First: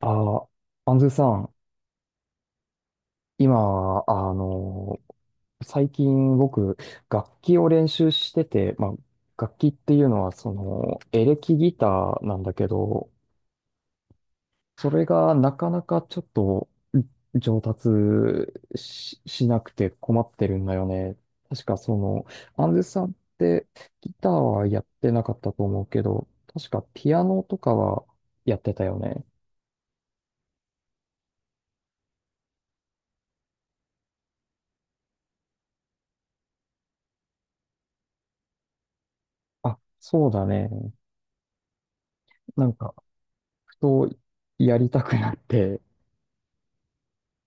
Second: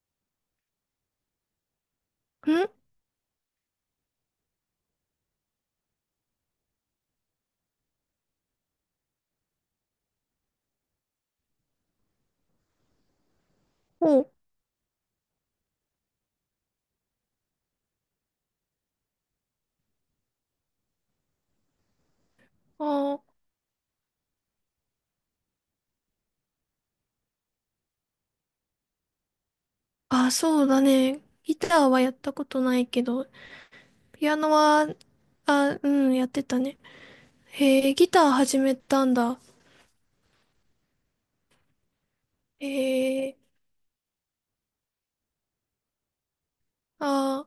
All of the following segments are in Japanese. あ、アンズさん、ん今、最近僕、楽器を練習してて、まあ、楽器っていうのは、エレキギターなんだけど、お、それがなかなかちょっと上達しなくて困ってるんだよね。確かアンズさんっあてギターはやってなかったと思うけど、確かピアノとかはやってたよね。あそうだね。ギターはやったことないけど、ピアノは、うん、やってたね。へえ、ギター始めたんだ。あ、そうだね。なへんか、え、とやりたくなって、あ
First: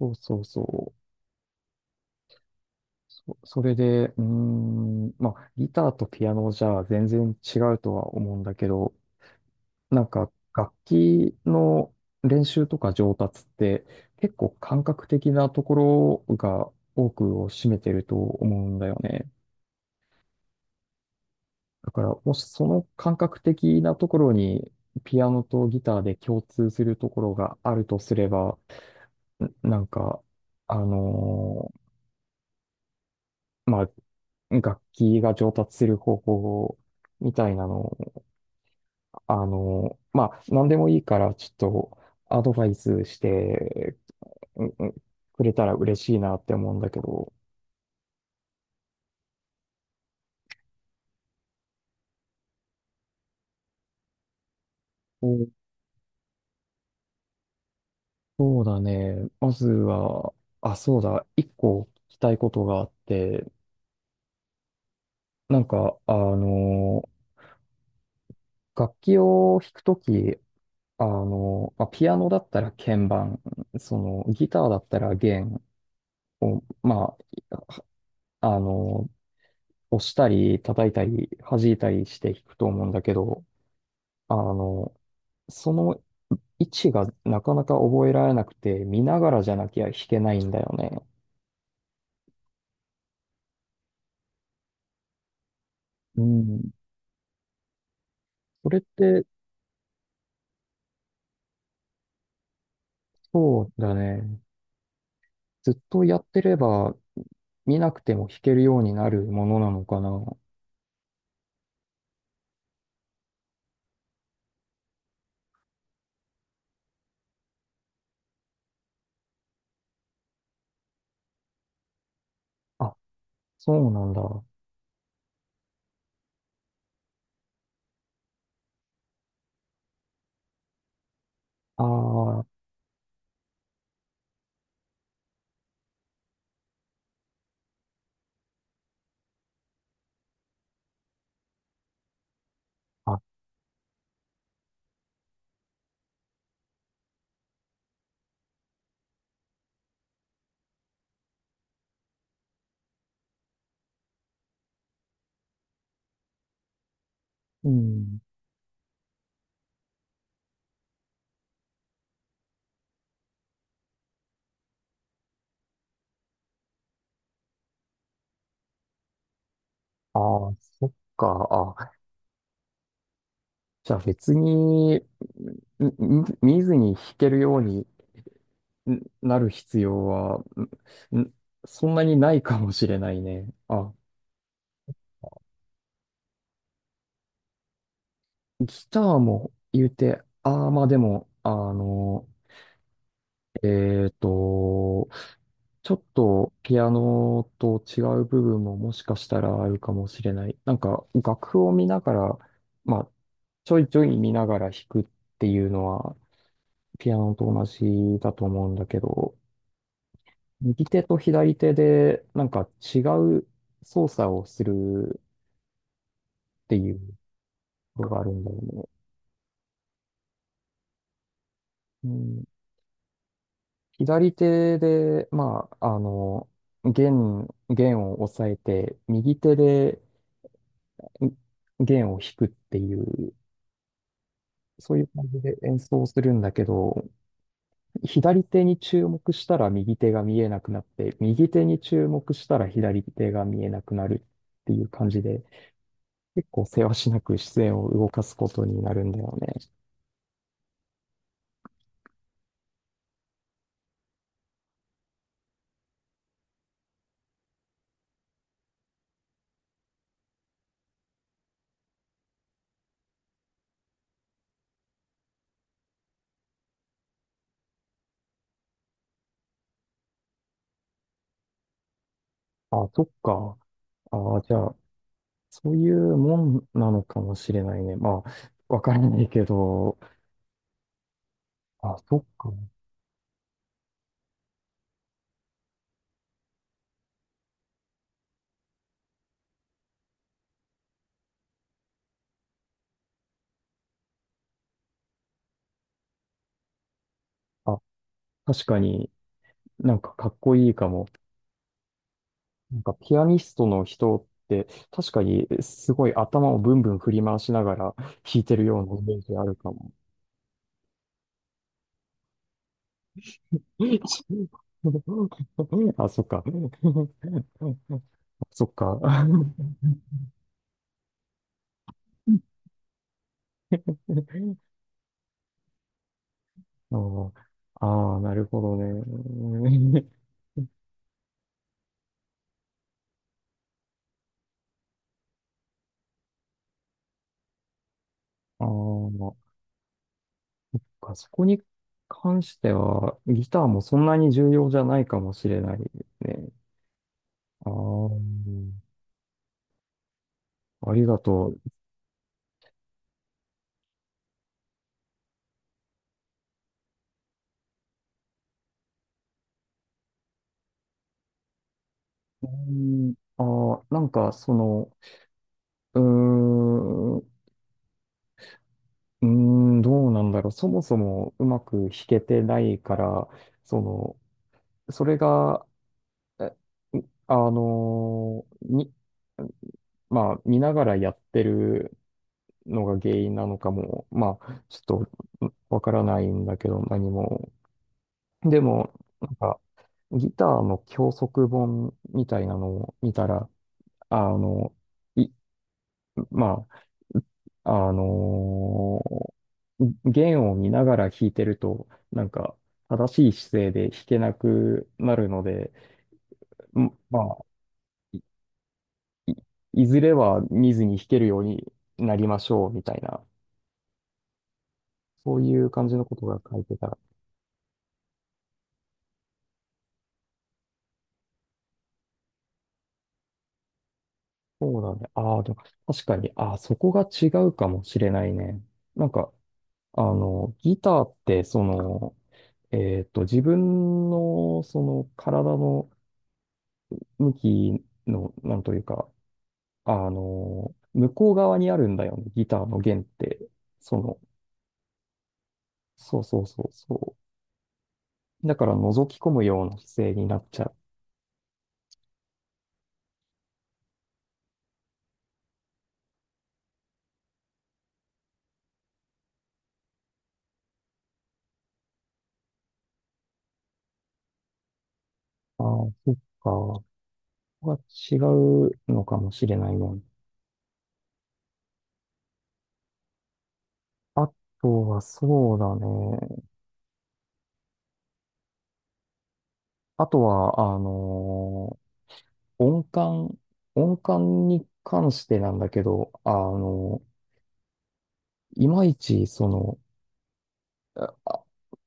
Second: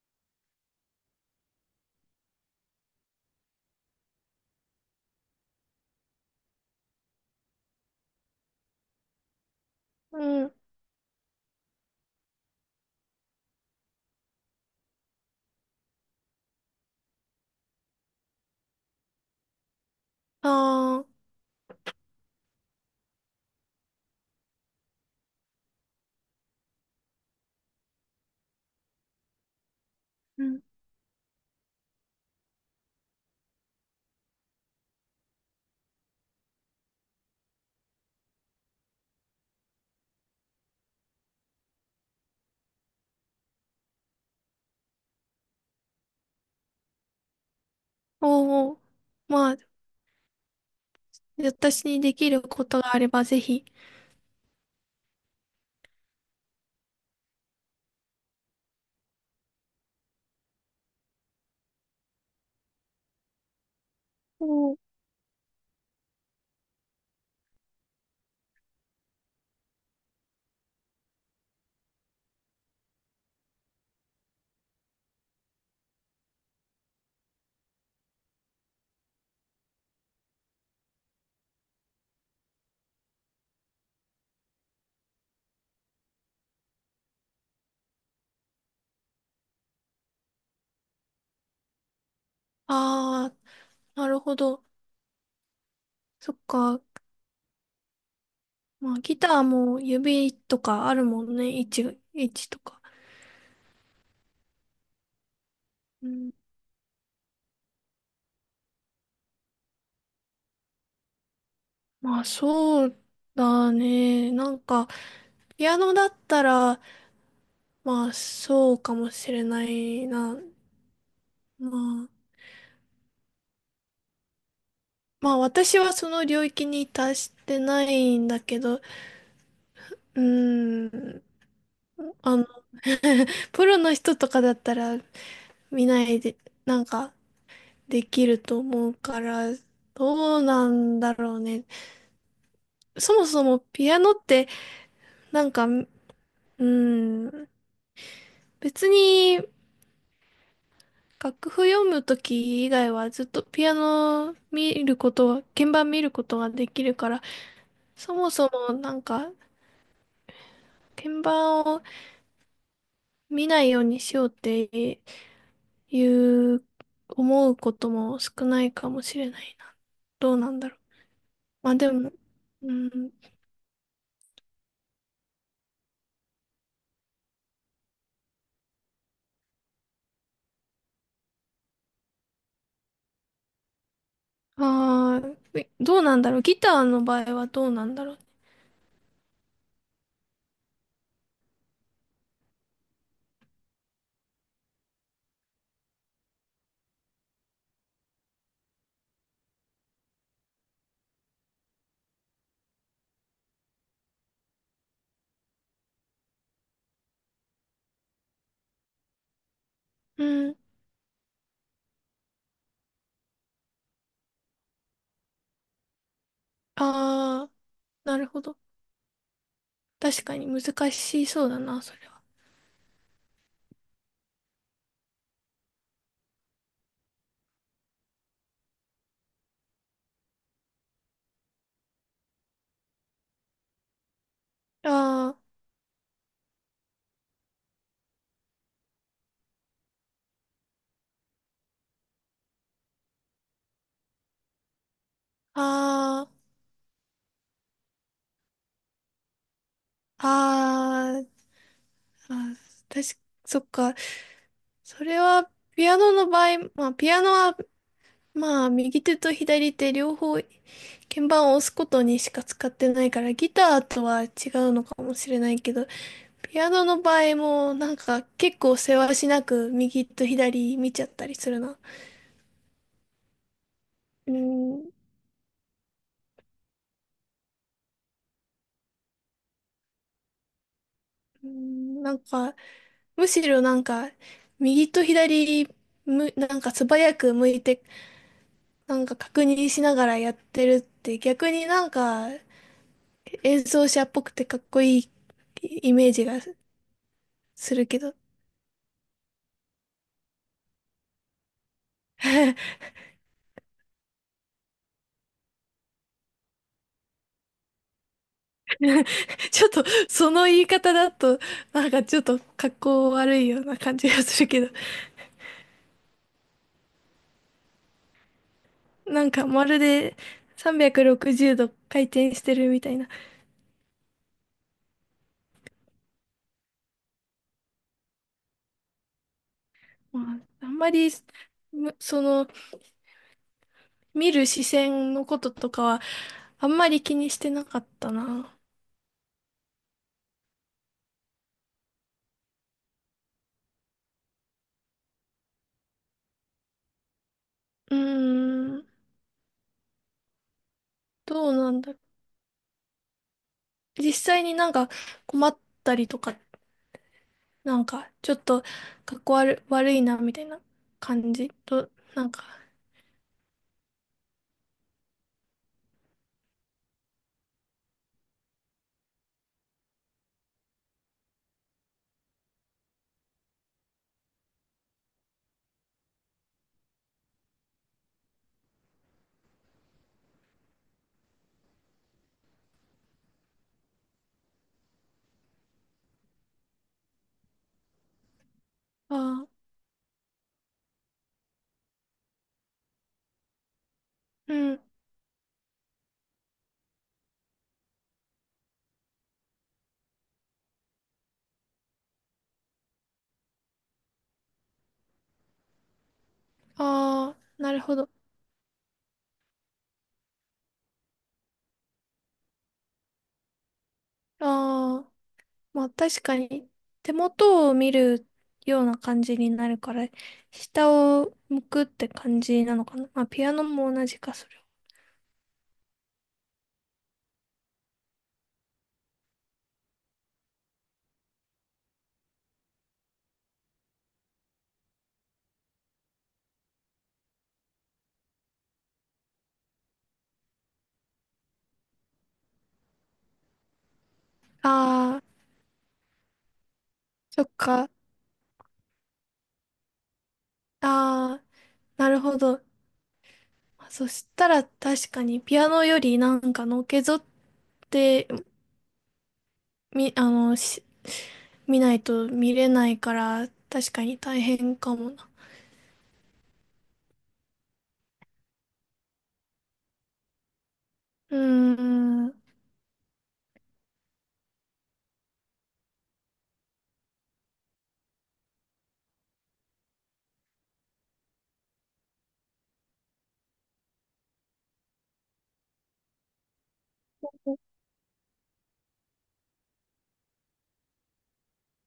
そうそうそう。それで、まあ、ギターとピアノじゃ全然違うとは思うんだけど、なんかうん、楽器の練習とか上達って結構感覚的なところが多くを占めてると思うんだよね。あだから、もしその感覚的なところにピアノとギターで共通するところがあるとすれば、なんか、うん、あのまあ、楽器が上達する方法みたいなのを、まあ、何でもいいから、ちょっとアドバイスして、うんうん、くれたら嬉しいなって思うんだけど。おおまあ、私にできることがあればぜひ。お、そうだね。まずは、あ、そうだ、一個聞きたいことがあって、おなんか、楽器を弾くとき、まあ、ピアノだったら鍵盤、ギターだったら弦を、まあ、あの、押したり、叩いたり、弾いたりして弾くと思うんだけど、あの、その位置がなかなか覚えられなくて、見ながらじゃなきゃ弾けないんだよね。あー、なるほど。うそっん。か。それっまあ、ギて、ターも指とかあるもんね。位置とか。そうだね。ずっとうやっん、てれば、見なくても弾けるようになるものなのかな。まあ、そうだね。なんか、ピアノだったら、まあ、そうかもしれないな。まあ、あ、そうなんだ。あまあ、私はその領域に達してないんだけど、ーん、あの、プロの人とかだったら見ないで、なんか、できると思うから、どうなんだろうね。あ、そあもそもピアノって、なんか、うーん、別に、楽譜読むとき以外はずっとピアノ見ることは、鍵盤見ることができるから、うそん。もそもなんか鍵盤を見ないようにしようっていう思うことも少ないかもしれないな。あどうなあ、んだろう。そっか。まあであ、も、うん、じゃあ別に、見ずに弾けるようになる必要は、んんそんなにないかもしれないね。あ、どうなんだろう。ギターの場合はどうなんだろう。ギターも言うて、ああ、まあでも、えっと、ちょっとピアノと違う部分ももしかしたらあるかもしれない。なんか楽譜を見ながら、まあ、ちょいちょい見ながら弾くっていうのは、ピアノと同じだと思うんだけど、うん、右手と左手でなんか違う操作をするっていうああ、ことながあるるほんだよど。ね。確かに難しそうだな、それうは。ん、左手で、まあ、弦を押さえて、右手で弦を弾くっていう、そういう感あじで演奏するんだけど、左手に注目したら右手が見えなくなって、右手に注目したら左手が見えなくなるっていう感じで、あ、結あ構せわしなく視線を動かすことになるんだよね。あ、ああ、あ、確か、そっか。それは、ピアノの場合、まあ、ピアノは、まあ、右手と左手両方、鍵盤を押すことにしか使ってないから、ギターとは違うのかもしれないけど、ピアノの場合も、なんか、結構せわしなく、右と左見ちゃったりするな。あ、そっか。うーあ、じゃん、あ、うそういうもんなのかもしれないね。まあ、わからないけど、ーあ、んなそんっか。か、むしろなんか、右と左、なんか素早く向いて、なんか確認しながらやってるって逆になんか演奏者っぽくてかっこいいイメージがすあ、るけど、確かになんかかっこいいかも。なんかピアニストの人って確かにすごい頭をブンブン振り回しながら弾いてるようなイメージあ るちょかっとも。その言い方だと、なんかちょっと格好悪いような感じがするけど、あ、そっか。そっか。なあんかまるで360度回転してるみたいな。ーあー、なるほどね。まあ、あんまり、その、見る視線のこととかは、あんまり気にしてなかったな。ああ、そこに関しては、ギターもそんなに重要じゃないかもしれないですね。あうーあ、ん、ありがとどうう。なんだろう。実際になんか困ったりとかっなんか、ちょっと、かっこ悪、悪いな、みたいな感じと、なんか、うん、なんか、うーん、うどうなんだろう。そもそもうまく弾けてないから、その、それが、えあのーに、まあ、見ながらやってるのが原因なのかも、まあ、ちょっとわからないんだけど、何も。でも、なんあか、あ、ギターの教則本みたいなのを見たら、あうの、ん、い、まあ、弦を見ながら弾いてると、なんか、正しい姿勢で弾けなくなるので、まああ、あ、なるほど。いいずれは見ずに弾けるようになりましょう、みたいな、ああ、そういうま感あじのこ確とかが書いに、てたら、手元を見るような感じになるから、下を向くって感じなのかな。まあピアノも同じか、それは。そうだね。ああ、でも確かに、ああ、そこが違うかもしれないね。なんか、ギターって、自分の、体の向きの、なんというか、向こう側にあるんだよね、ギターの弦って。その、ああ、そうそうそうそそっか。う。だから、覗き込むような姿勢になっちゃう。ああ、なるほど。そしたら確かにピアノよりなんかのけぞってみ、あの、し見ないと見れないから、確かに大変かもな。ああ、そっか。ここが違うのかもしれないね。うーん。あとは、そうだね。あとは、音感、音感に関してなんだけど、いまいち、あ、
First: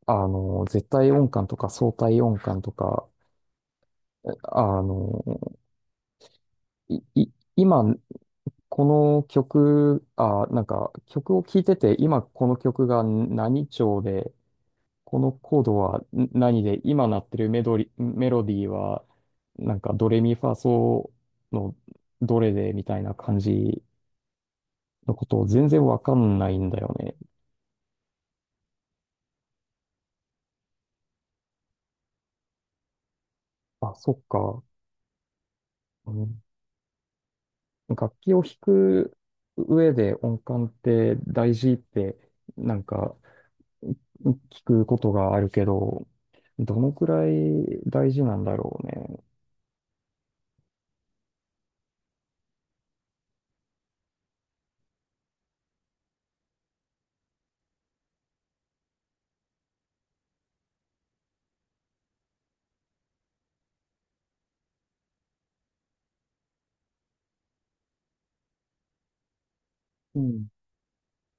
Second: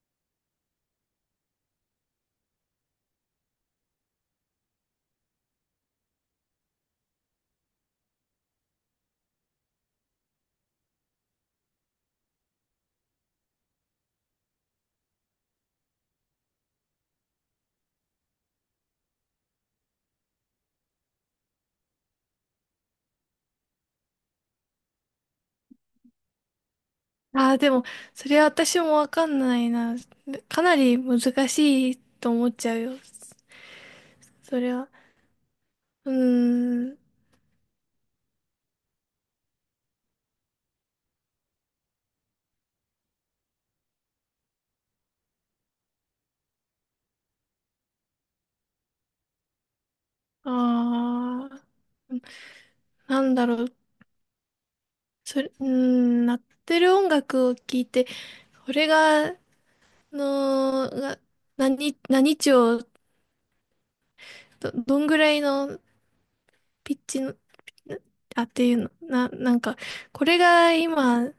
絶対音感とか相対音感とか、あの、今、この曲、なんか、曲を聴いてて、今この曲が何調で、このコードは何で、今鳴ってるメドリ、メロディーは、なんか、ドレミファソのどれで、みたいな感じのことを全然わかんないんだよね。ああ、でも、それは私もわかんないな。かなり難しいと思っちゃうよ。あ、そっそか。れは。ううん、ーん。楽器を弾く上で音感って大事ってなんか聞くことがあるけど、どのくらい大事なんだろうね。ああ。なんだろう。それ、うーん、鳴ってる音楽を聞いて、これが、の、が、何、何調、どんぐらいのピッチの、あ、っていうの、な、なんか、うこれん。が今、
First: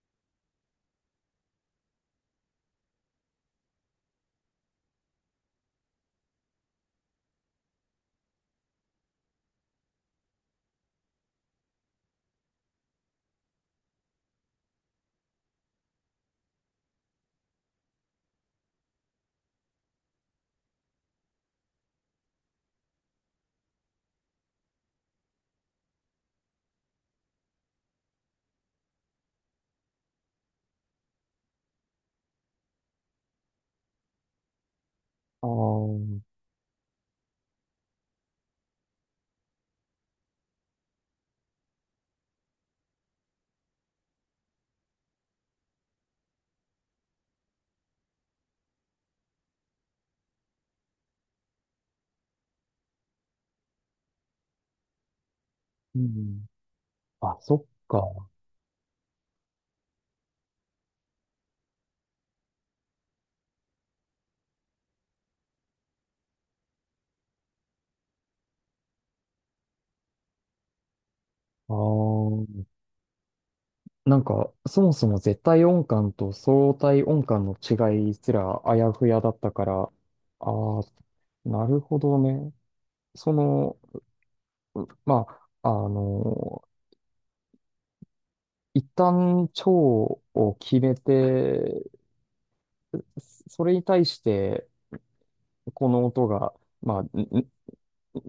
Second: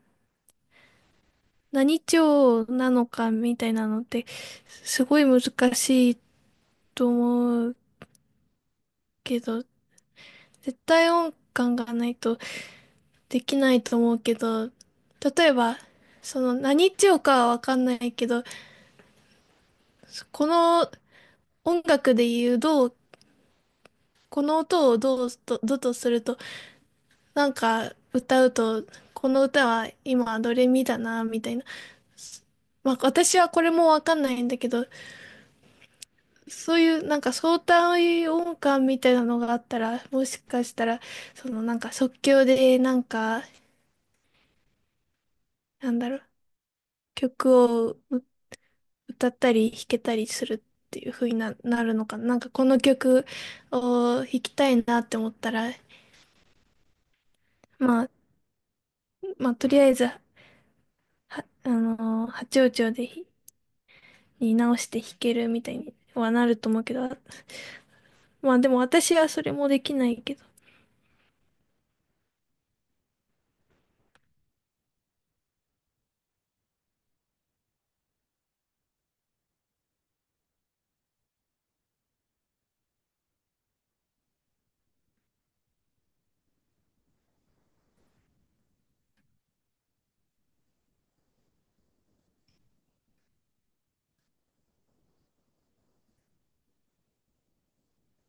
何調なのかみたいなのってすごい難しいと思うけど、絶対音感がないとできないと思うけど、例えば、その何調かはわかんないけど、この音楽で言うどう、この音をどとすると、なんか歌うと、この歌は今ドレミだな、みたいな。まあ私はこれもわかんないんだけど、ああ、そういうなんか相対音感みたいなのがあったら、もしかしたら、そのなんか即興でなんか、なんだろう、曲をう歌ったり弾けたりするっていう風になるのかな。なんかこの曲を弾きたいなって思ったら、うん。あ、そっまあ、か。まあとりあえず、あのー八王朝で直して弾けるみたいにはなると思うけど、まあでも私はそれもできないけど、ああ、なんかそもそも絶対音感と相対音感の違いすらあやふやだったから、ああ、なるほどね。その、まあ、一旦腸を決めて、それに対して、この音が、まあ、ん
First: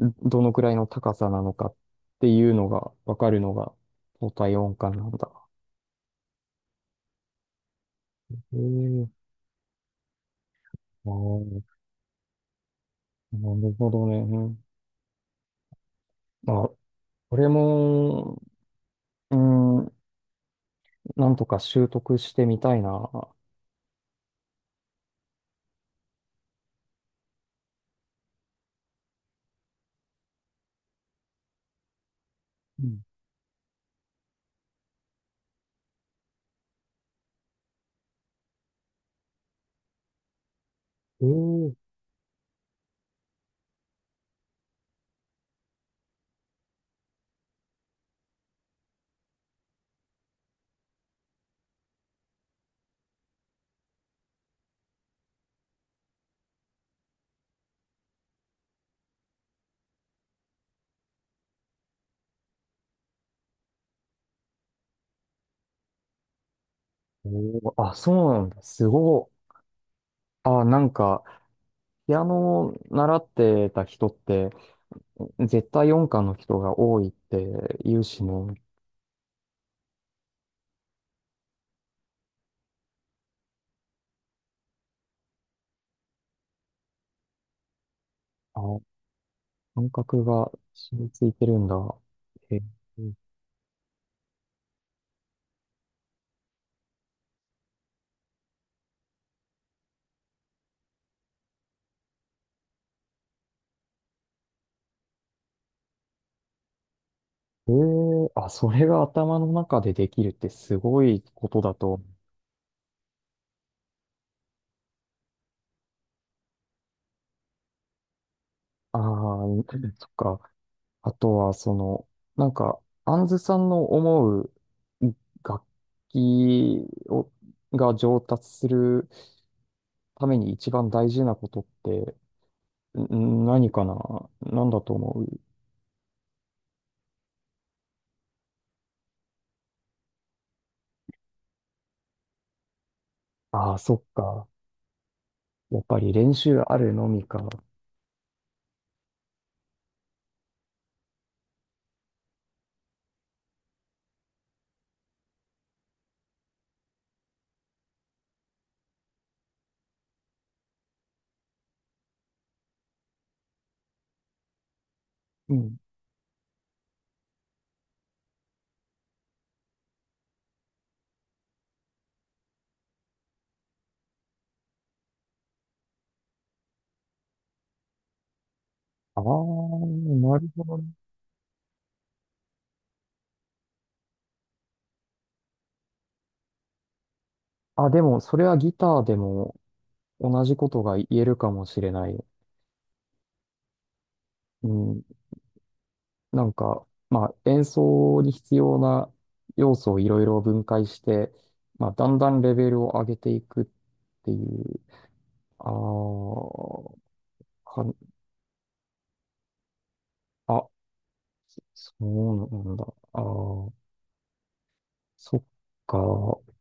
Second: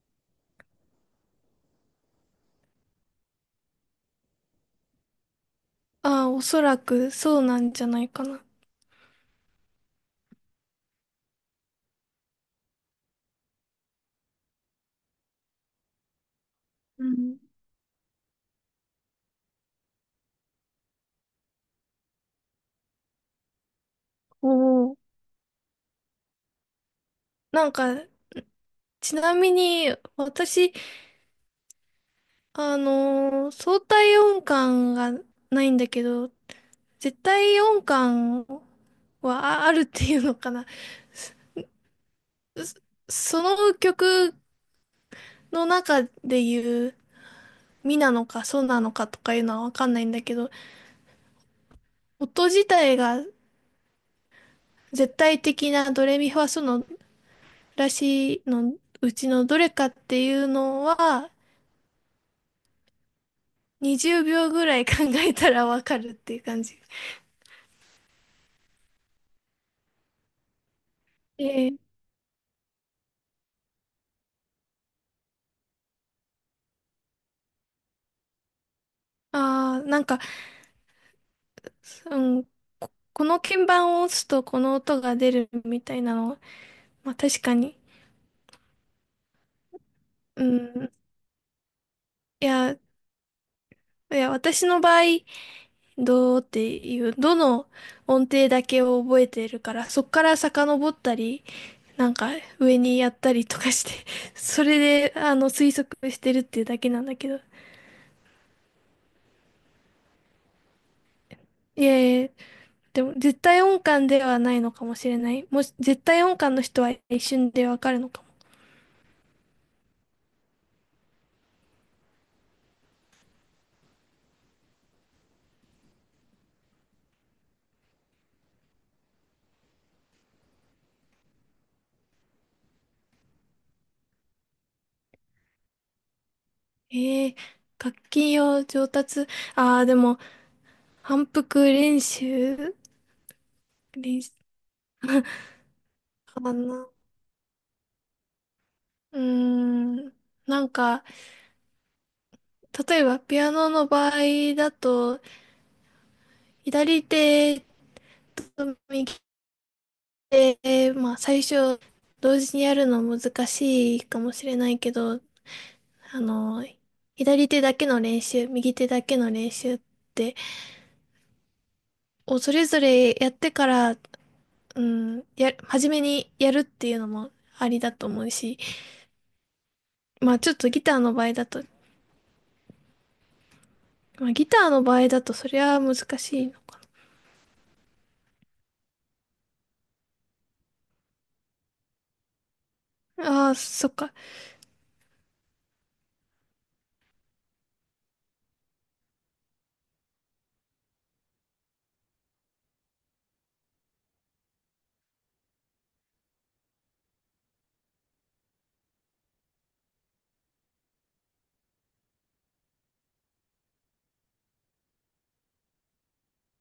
んどのくらいの高さなのかっていうのがわかるのが、相対音感なんだ。ああ、おそらくそうなんじゃないかな。ええ、ああ、なるほどね。うん、まあ、うこん。れも、うん、なんとか習得してみたいな。おお。なんか、ちなみに、私、うん、相対音感がないんだけど、絶対音感はあるっていうのかな。えそえ、の曲の中で言う、ミなのかソなのかとかいうのはわかんないんだけど、音自体が絶対的なドレミファソのらしいのうちのどれかっていうのは、20秒ぐらい考えたらわかるっていう感じ。おー、あ、そうなんだ。すごい。あ、なんか、えピアノを習ってた人って、絶対音感の人が多いって言うしね。あなんか、うん、この鍵盤を押すとこの音が出るみたいなのは、まあ確かに。あ、感覚うがん。染みついてるんだ。いへえ、や、いや、私の場合、どうっていう、どの音程だけを覚えてるから、そっから遡ったり、なんか上にやったりとかして、それで、あの、推測してるっていうだけなんだけど。へえ、あ、それが頭の中でできるってすごいことだいやと。いや、でも絶対音感ではないのかもしれない。もし、絶対音感の人は一瞬でわかるのかも。ああ、そっか。あとは、なんか、アンズさんの思う楽器を、が上達するために一番大事なことって、何かな、何だと思う？えー、楽器を上達、ああ、でも、反復練習、ああ、そっ練習か。やっぱり練か習あな。るのみか。うーん、なんか、例えば、ピアノの場合だと、左手と右手、まあ、最初、同時にやるの難しいかもしれないけど、うん。あの、左手だけの練習、右手だけの練習って、をそれぞれやってから、う初めにやるっていうのもありだと思うし、ああ、なまあるちょっほとどギね。ターの場合だと、まあギターの場合だとそりゃ難しいのあ、でも、それはギターでも同じことが言えるかもしれない。ああ、そっか。うん。なんか、まあ、演奏に必要な要素をいろいろ分解して、まあ、だんだんレベルを上げていくっていう、ああ、かん、あ、そうなんだ。ああ、そっか。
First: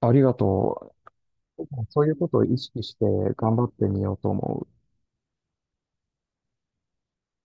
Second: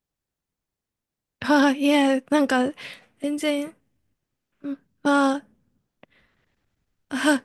ありがとう。ああ、いそういうや、ことなをん意か、識して全頑張っ然、てみようと思うん、う。ああ、ああ